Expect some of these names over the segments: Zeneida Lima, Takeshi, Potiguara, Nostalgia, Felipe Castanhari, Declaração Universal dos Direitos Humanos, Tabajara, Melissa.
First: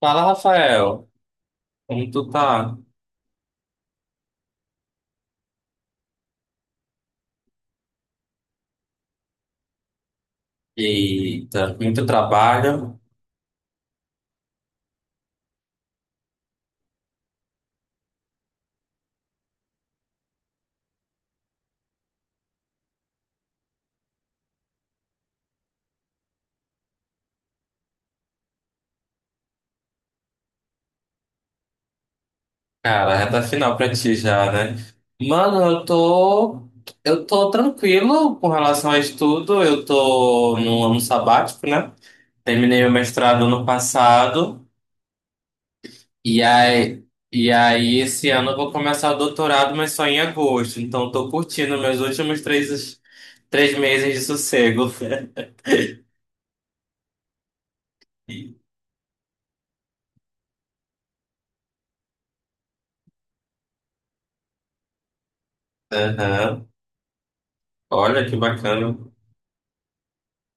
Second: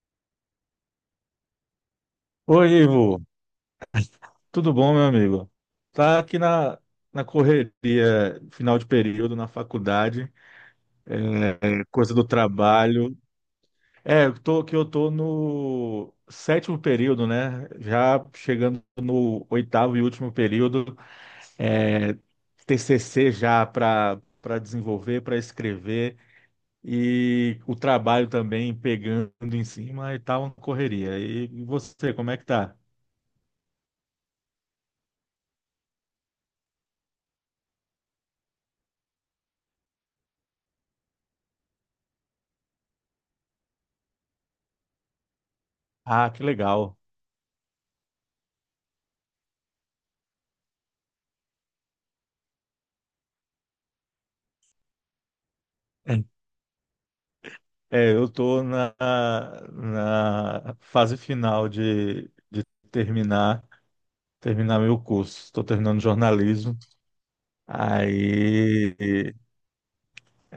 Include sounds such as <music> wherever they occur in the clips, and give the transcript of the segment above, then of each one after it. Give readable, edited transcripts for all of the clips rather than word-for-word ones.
Fala, Rafael. Como tu Oi, tá? Ivo. Tudo bom, meu amigo? Tá aqui na correria, final de período, na faculdade, Eita, muito coisa do trabalho. trabalho. É, que eu tô no sétimo período, né? Já chegando no oitavo e último período. É, TCC já para desenvolver, para escrever. E o trabalho também pegando em cima e tal, uma correria. E você, como é que tá? Cara, reta final pra ti já, né? Mano, eu tô. Eu tô tranquilo com relação a estudo. Eu tô num ano sabático, né? Terminei o mestrado ano passado. Ah, E que legal. aí, e aí, esse ano eu vou começar o doutorado, mas só em agosto. Então, eu tô curtindo meus últimos três meses de sossego. <laughs> <laughs> É, eu tô na fase final de terminar terminar meu curso. Estou terminando Aham. jornalismo. Olha que bacana. Aí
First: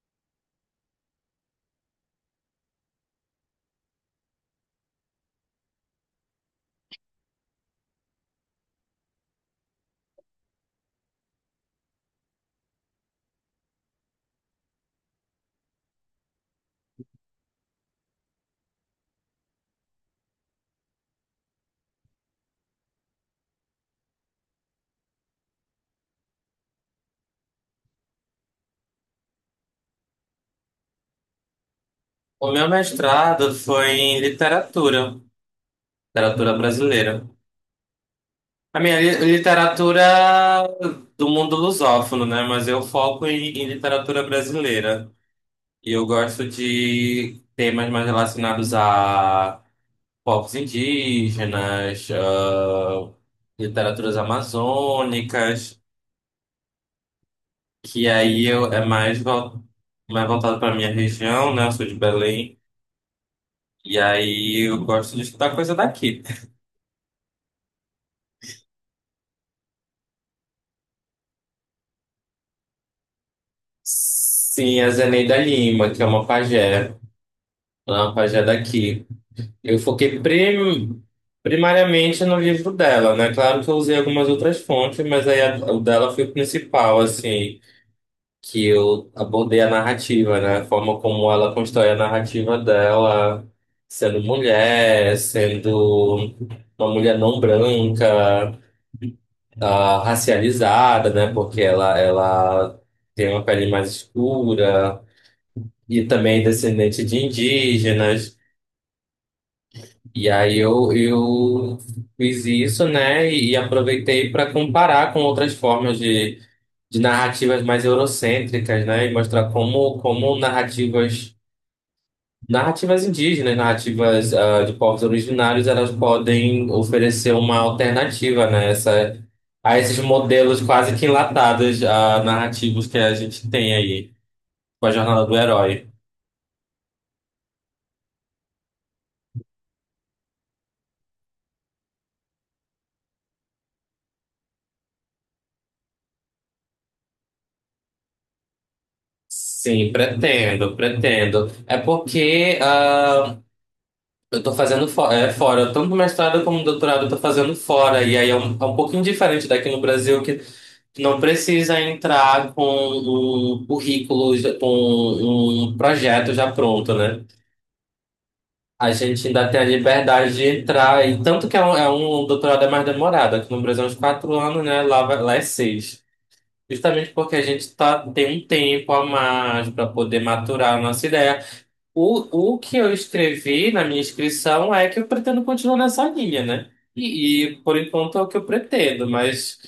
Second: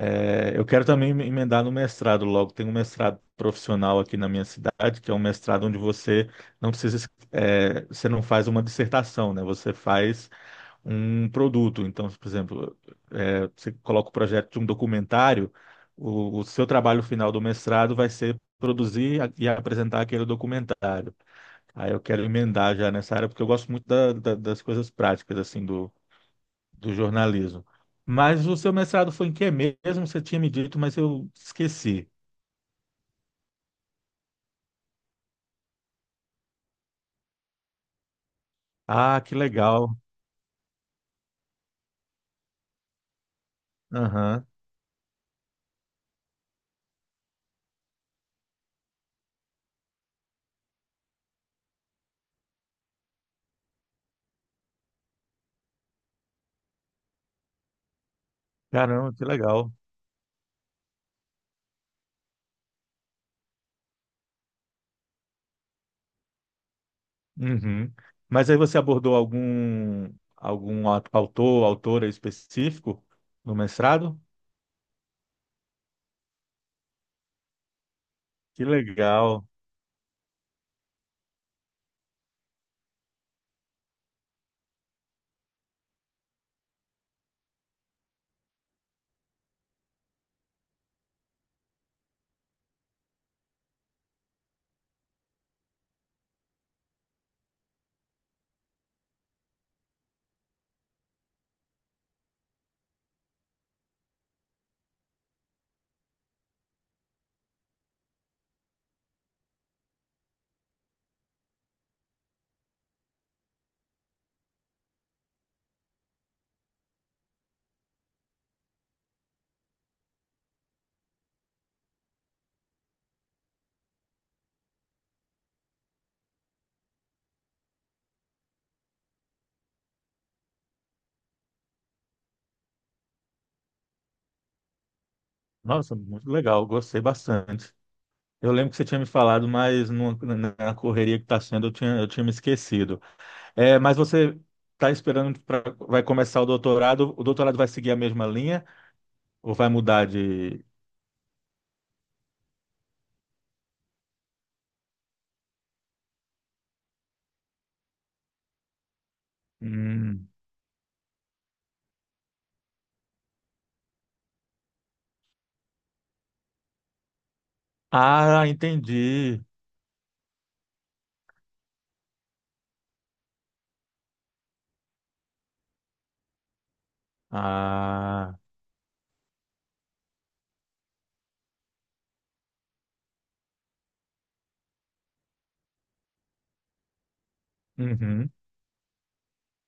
eu quero também me emendar no mestrado logo. Tem um mestrado profissional aqui na minha cidade, que é um mestrado onde você não precisa, você não faz uma dissertação, né? Você faz um produto. Então, por exemplo, você coloca o projeto de um documentário, o seu trabalho final do mestrado vai ser produzir e apresentar aquele documentário. Aí eu quero emendar já nessa área, porque eu gosto muito das coisas práticas, assim, do jornalismo. Mas o seu mestrado foi em que mesmo? Você tinha me dito, mas eu esqueci. O meu mestrado foi em literatura, literatura brasileira. A minha Ah, li- que legal. literatura do mundo lusófono, né? Mas eu foco em literatura Aham. brasileira. E eu gosto de temas mais relacionados a povos indígenas, ah, literaturas amazônicas, que aí eu, é Caramba, mais, que legal. mais voltado para minha região, né? Eu sou de Belém. E aí eu gosto de estudar coisa daqui. Uhum. Mas aí você abordou algum autor, autora específico no mestrado? Sim, a Zeneida Lima, que é uma pajé Que daqui. legal. Eu foquei primariamente no livro dela, né? Claro que eu usei algumas outras fontes, mas aí a- o dela foi o principal, assim, que eu abordei a narrativa, né? A forma como ela constrói a narrativa dela, sendo mulher, sendo uma mulher não branca, racializada, né? Porque ela tem uma pele mais escura. E também descendente de indígenas. E aí eu fiz isso, né? E aproveitei para comparar com outras formas de narrativas mais eurocêntricas, né? E mostrar como narrativas, narrativas indígenas, narrativas de povos originários, elas podem oferecer uma alternativa, né? Essa, a esses modelos quase que enlatados, a narrativos que a gente tem aí com a jornada do herói. Nossa, muito legal, gostei bastante. Eu lembro que você tinha me falado, mas na correria que está sendo, eu tinha me esquecido. É, mas você está esperando para vai começar o doutorado? O doutorado vai seguir a mesma linha ou vai Sim, mudar de? pretendo, pretendo. É porque eu tô fazendo fora, tanto o mestrado como o doutorado eu tô fazendo fora, e aí é um pouquinho diferente daqui no Brasil, Hum. que não precisa entrar com um currículo, já- com um projeto já pronto, né? Ah, A gente entendi. ainda tem a liberdade de entrar, e tanto que é um doutorado é mais demorado, aqui no Brasil é uns quatro anos, né? Lá, lá é seis. Justamente porque a gente tá, tem Ah, um tempo a mais para poder maturar a nossa ideia. O que eu escrevi na minha inscrição é que eu pretendo continuar nessa linha, né? E por enquanto é o uhum. que eu pretendo, mas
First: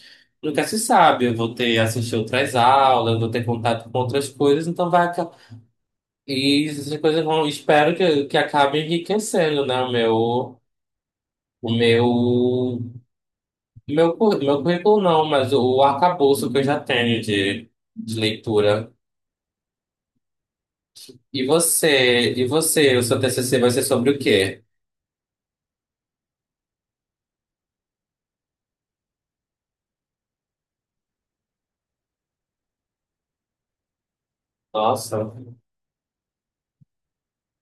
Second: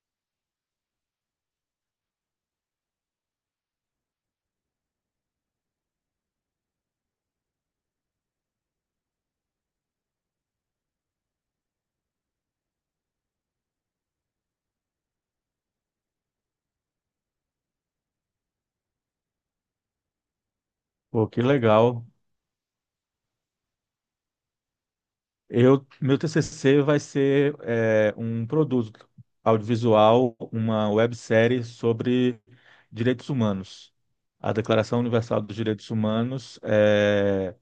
nunca se sabe. Eu vou ter assistir outras aulas, eu vou ter contato com outras coisas, então vai. E essas coisas vão. Espero que acabe enriquecendo, né? O meu. O meu. Meu currículo não, mas o arcabouço que eu já tenho de leitura. Pô, que E legal. você? E você? O seu TCC vai ser sobre o quê? Meu TCC vai ser um produto audiovisual, uma websérie sobre direitos humanos. A Declaração Nossa. Universal dos Direitos Humanos é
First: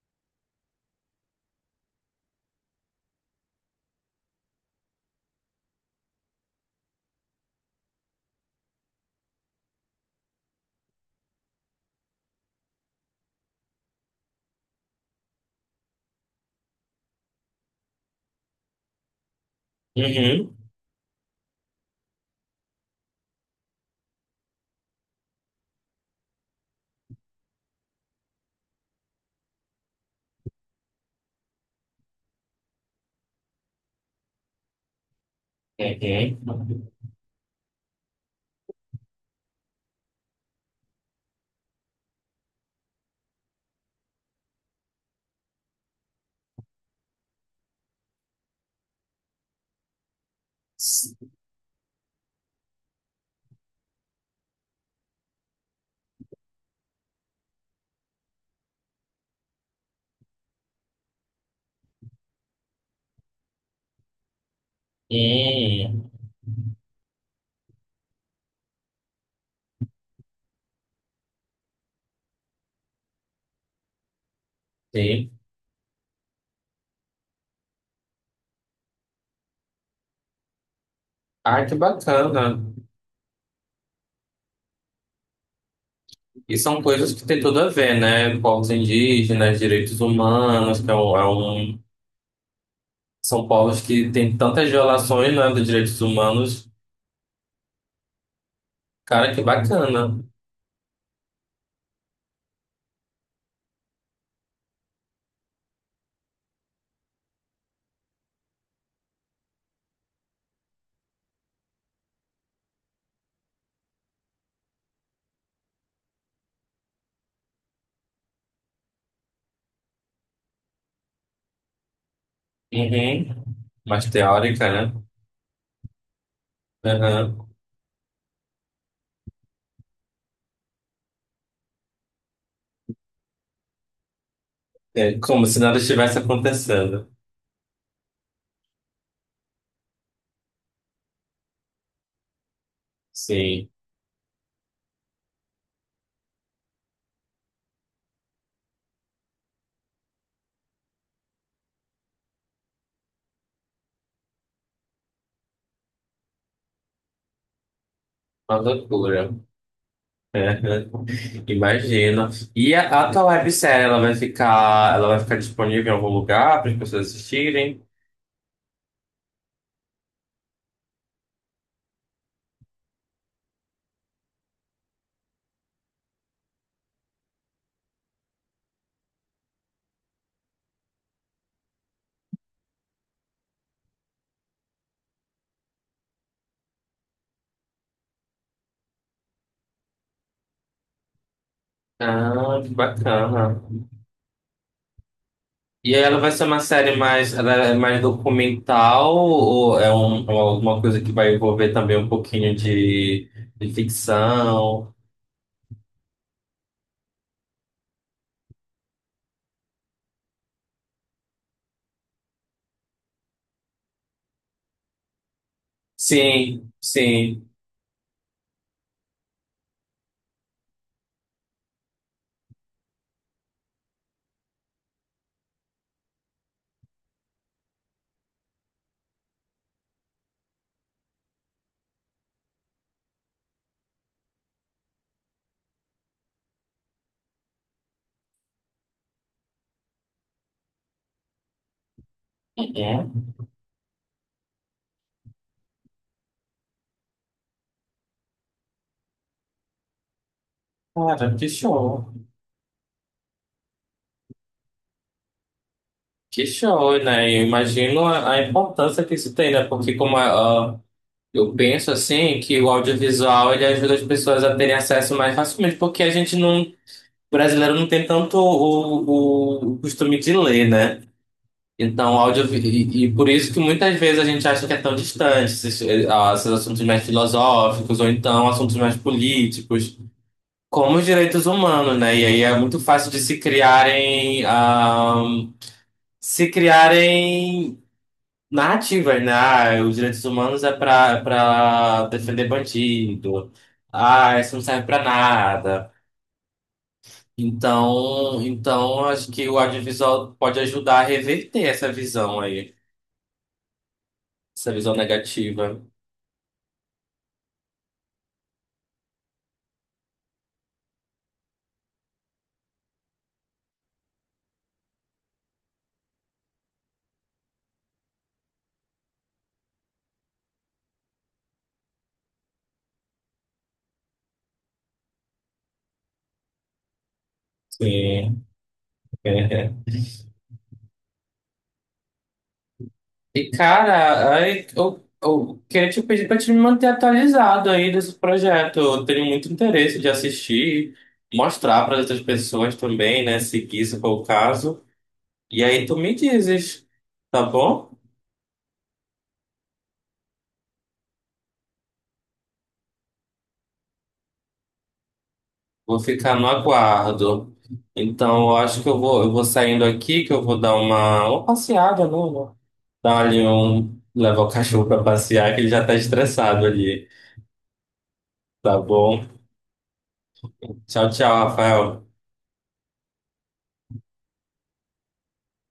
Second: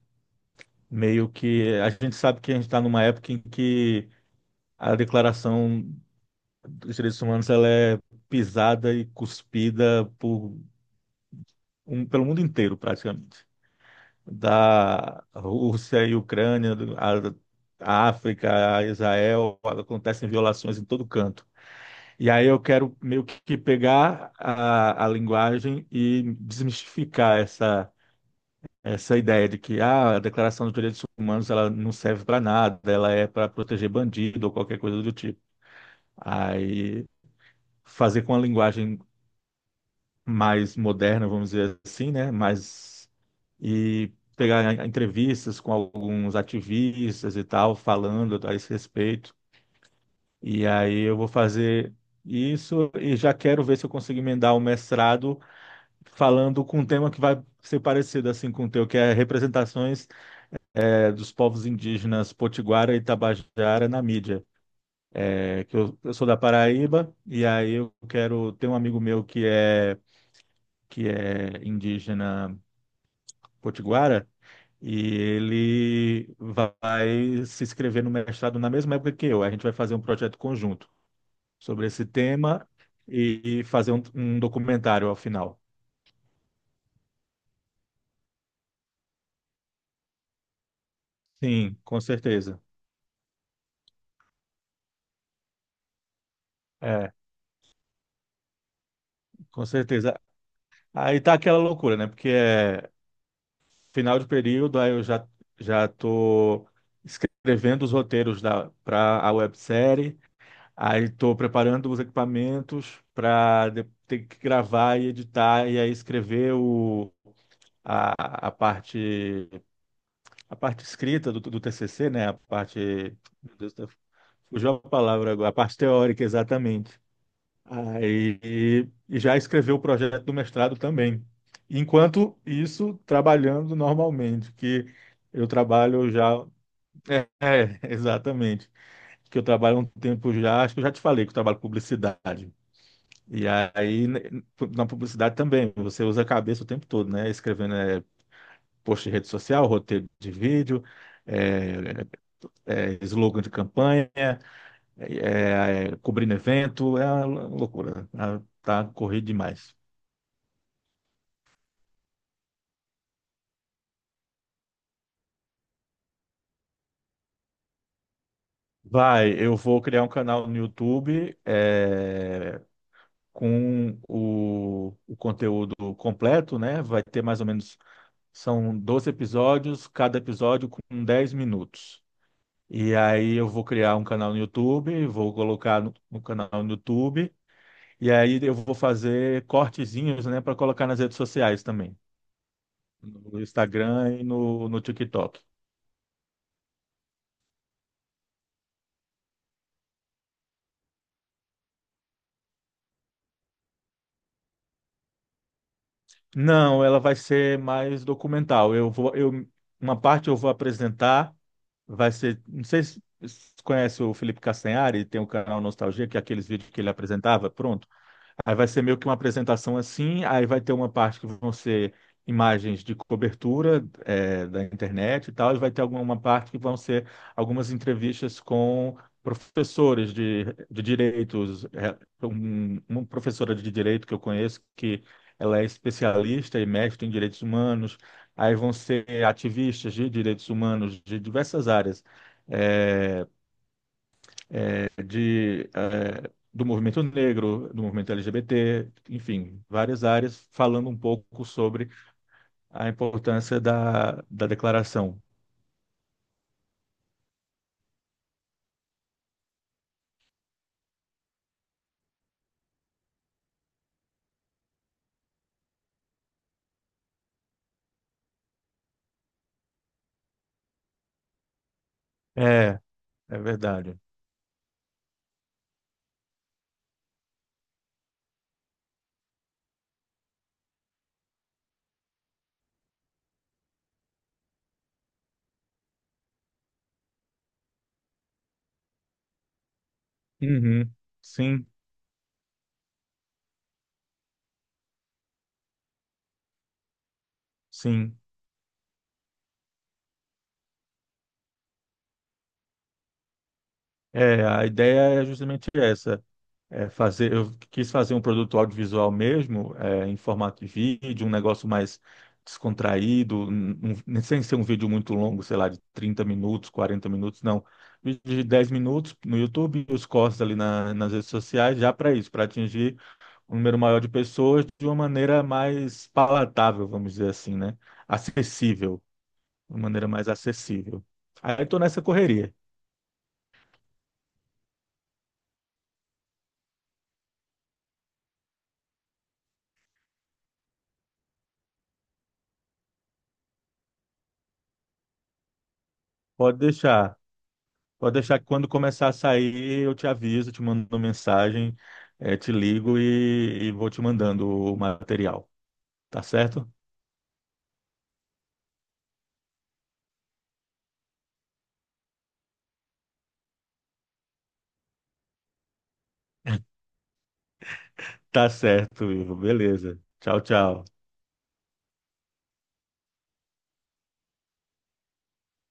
meio que a gente sabe que a gente está numa época em que a Declaração dos Direitos Humanos ela é pisada e cuspida por pelo mundo inteiro, praticamente. Da Rússia e Ucrânia, a África, a Israel, acontecem Uhum. violações em todo canto. E aí eu quero meio que pegar a linguagem e desmistificar essa ideia de que a Declaração dos Direitos Humanos ela não serve para nada, ela é para proteger bandido ou qualquer coisa do tipo. Uhum. Aí fazer com a linguagem mais moderna, vamos dizer assim, né? Mais e pegar entrevistas com alguns ativistas e tal, falando a esse respeito. E aí Sim, eu vou fazer isso e já quero ver se eu consigo emendar o mestrado falando com um tema que vai ser parecido assim com o teu, que é representações dos povos indígenas Potiguara e Tabajara na mídia. É, que eu sou da Paraíba e aí eu quero ter um amigo meu que é indígena Potiguara E sim. ele vai se inscrever no mestrado na mesma época que eu. A gente vai fazer um projeto conjunto Ah, que sobre esse bacana. tema e fazer um documentário ao final. E são coisas que tem tudo a ver, né? Povos indígenas, direitos humanos, que é Sim, um- com certeza. são povos que têm tantas violações, né, dos direitos humanos. É, Cara, que com bacana. certeza. Aí tá aquela loucura, né? Porque é final de período, aí eu já tô escrevendo os roteiros da para a websérie, aí tô preparando os equipamentos para ter que gravar e editar e aí escrever o a, a parte a parte escrita do TCC, né? A parte, Uhum. meu Deus, Mais teórica, fugiu a né? palavra agora, a parte teórica, exatamente. Uhum. Aí e já escreveu o projeto do mestrado também. Enquanto isso, trabalhando normalmente, que É como eu se nada trabalho estivesse já, acontecendo. é, é, exatamente, que eu trabalho há um tempo já, acho que eu já te falei que eu trabalho com publicidade. E Sim, aí, né, na publicidade também, você usa a cabeça o tempo todo, né? Escrevendo post em rede social, roteiro de vídeo, é, slogan de campanha, cobrindo evento, é uma loucura. Tá, uma tá corrido loucura. demais. <laughs> É, imagino. E a tua websérie, ela vai ficar disponível em algum lugar para as pessoas assistirem? Vai, eu vou criar um canal no YouTube com o conteúdo completo, né? Vai ter mais ou menos, são 12 episódios, cada episódio com 10 minutos. E aí eu vou criar um canal no YouTube, vou colocar no canal no YouTube E aí eu vou fazer cortezinhos, né, para colocar nas redes sociais também, Ah, que no bacana. Instagram e no TikTok. E aí ela vai ser uma série mais, ela é mais documental ou é um, alguma coisa que vai envolver também um pouquinho de ficção? Não, ela vai ser mais documental. Uma parte eu vou apresentar, vai ser, não sei se você conhece o Felipe Castanhari, tem o canal Nostalgia, que é aqueles Sim, vídeos que ele sim. apresentava, pronto. Aí vai ser meio que uma apresentação assim, aí vai ter uma parte que vão ser imagens de cobertura da internet e tal, e vai ter alguma uma parte que vão ser algumas entrevistas com professores de direitos. É, uma professora de direito que eu conheço, que ela é especialista e mestre em direitos humanos, aí vão ser ativistas de direitos humanos de diversas áreas. eh, Uhum. Do movimento negro, do movimento LGBT, enfim, várias áreas falando um Cara, pouco que sobre show. a importância da declaração. Que show, né? Eu imagino a importância que isso tem, né? Porque como a, eu penso assim que o audiovisual ele ajuda as pessoas a terem acesso mais facilmente, porque a gente não, o brasileiro não tem tanto o costume de ler, né? Então, áudio É, e por é isso que muitas verdade. vezes a gente acha que é tão distante esses esses assuntos mais filosóficos ou então assuntos mais políticos, como os direitos humanos, né? E aí é muito fácil de se criarem, se criarem narrativas, né? Ah, os direitos humanos é Uhum. pra, Sim, pra defender bandido. Ah, isso não serve pra nada. sim. Então, acho que o audiovisual pode ajudar a reverter essa visão aí, É, a essa visão ideia é justamente negativa. essa, fazer, eu quis fazer um produto audiovisual mesmo, em formato de vídeo, um negócio mais descontraído, sem ser um vídeo muito longo, sei lá, de 30 minutos, 40 minutos, não. Vídeo de 10 minutos no YouTube e os cortes ali nas redes sociais, já para isso, para atingir um número maior de pessoas de uma maneira mais palatável, vamos dizer assim, né? Sim. Acessível, É. de uma maneira mais acessível. Aí estou nessa correria. E, cara, aí eu queria te pedir pra te me manter atualizado aí desse projeto. Eu tenho muito interesse de assistir, mostrar para outras pessoas também, né? Se isso for o caso. E aí tu me Pode dizes, deixar. tá bom? Pode deixar que quando começar a sair, eu te aviso, te mando uma mensagem, te ligo e vou te mandando o material. Vou Tá ficar no certo? aguardo. Então, eu acho que eu vou saindo aqui, que eu vou dar uma passeada, né, amor? Dar ali um, levar o cachorro pra passear, que ele já tá estressado ali. Tá Tá certo, bom? Ivo. Beleza. Tchau, tchau. Tchau, tchau, Rafael.